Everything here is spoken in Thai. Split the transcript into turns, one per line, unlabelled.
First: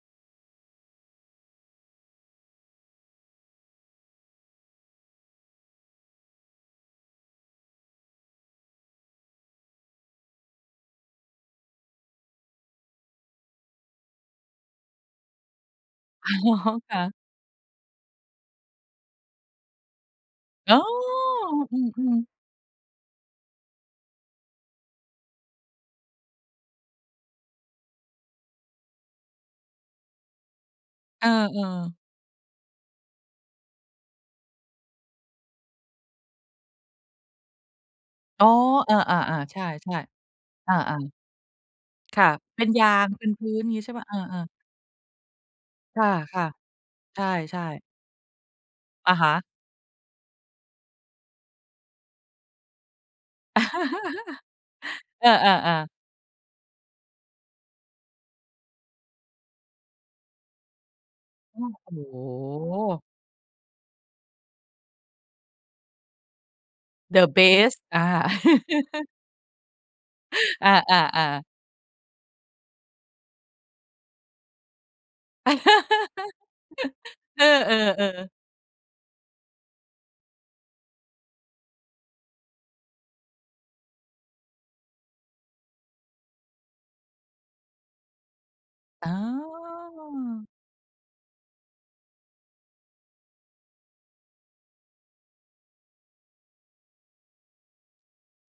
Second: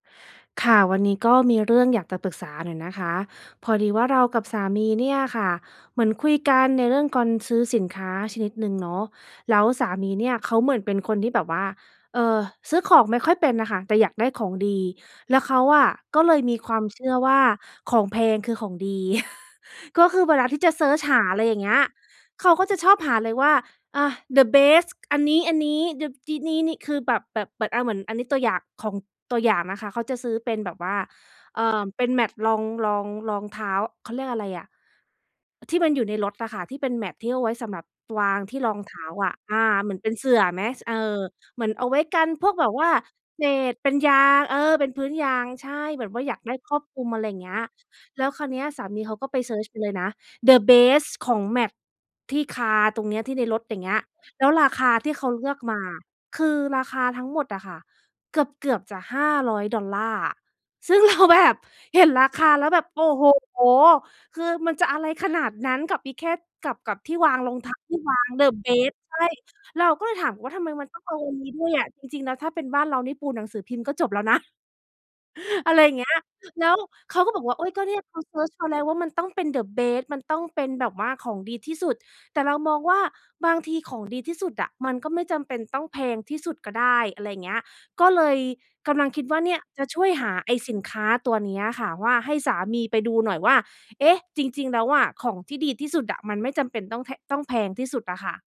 ค่ะ วันนี้ก็มีเรื่องอยากจะปรึกษาหน่อยนะคะ พอดีว่าเรากับสามีเนี่ยค่ะ เหมือนคุยกันในเรื่องการ ซื้อสินค้าชนิดหนึ่งเนาะ แล้วสามีเนี่ยเขาเหมือนเป็นคนที่แบบว่า เอ่อ ซื้อของไม่ค่อยเป็นอะค่ะ แต่อยากได้ของดี แล้วเขาอะ ก็
อ๋
เ
อ
ลยมีความ
ค่
เชื่
ะ
อว่าของแพงคือของดี ก็คือเวลาที่จ
อ
ะ
๋อ
เซิร์ชหา อะไรอย่างเงี
อ
้ย
ืม ๆ
เขาก็จะชอบหาเลยว่า อ่า the best อันนี้ อันนี้ เดอะ ดี นี้ นี้ คือแบบ แบบ อา เหมือนอันนี้ตัวอย่าง ของตัวอย่างนะคะ เขาจะซื้อเป็นแบบว่า
เออ
เอ่อ
ๆ
เป็น mat รอง รอง รองเท้า เขาเรียกอะไรอะ ที่มันอยู่ในรถอะค่ะ ที่เป็น mat ที่เอาไว้สำหรับวาง
อ๋อ
ที่รองเ
อ
ท้า
า
อะ
ๆ ๆ ใ
อ
ช่
า เหมือนเป็นเส
ๆ
ื่อไหม
อ
ส เอ
า ๆ
อ เหมือนเอาไว้
ค
กั
่ะ
นพวก
เป็
แบ
น
บ
ย
ว่
า
า
งเป็น
เ
พ
ศ
ื้นอย่า
ษ
งงี้
เป
ใช
็
่
น
เปล่า
ย
เอ
า
อ
ง
ๆ
เออ เป็นพื้นยาง ใช่
ค
แบ
่
บว่าอยาก
ะ
ได้ครอบคลุม
ๆ ใ
อะไรเงี้
ช่
ย
ๆ
แล้วคราวเนี้ยสามีเ
อ
ข
ะ
า
ฮ
ก็
ะ
ไปเซิร์ชเลยนะ the best ของ mat ที่ car ตรงเนี้ย ที่ในรถอย่างเงี้ย แล้วราคาที่เข
เอ
าเลือก
อ
มา
ๆ ๆ
คือราคาทั้งหมดอะค่ะ เกือบ เกือบจะ $500 อะ ซึ่ง เรา แบบ
โอ้
เห็น
โ
ราคาแล้วแบบ โอ
ฮ
้โฮ คือมันจะอะไรขนาดนั้นกับอีแค่ กับ กับที่
the
วางรองเท้า
best
ที
อ
่
า
วาง the best ใช่ เราก็เลยถามว่า ทำ
อ
ไมมันต้องเอา
า
อัน
ๆ
น
ๆ
ี้ด้วยอะ จริง ๆ แล้วถ้าเป็นบ้านเรานี่ปูหนังสือพิมพ์ก็จบแล้ว นะ อะไรเงี้ย แล้วเขาก็บ
เอ
อกว่า เฮ้ย ก็เนี่ยเข
อ
า
ๆ ๆ
เซิร์ชมาแล้วว่า มันต้องเป็น the best มันต้องเป็นแบบว่าของดีที่สุด แต่เรามองว่า บางทีของดีที่สุดอะมันก็ไม่จำเป็นต้องแพงที่สุดก็ได้ อะไรเงี้ย ก็เลยกำล
อ
ัง
๋อ
คิดว่า เนี่ยจะช่วยหาไอ้สินค้าตัวเนี้ยค่ะว่า ให้สามีไปดูหน่อยว่า เอ๊ะ จริง ๆ แล้วอะ ของที่ดีที่สุดอะมันไม่จำเป็นต้องแพ ต้องแพงที่สุดอะค่ะ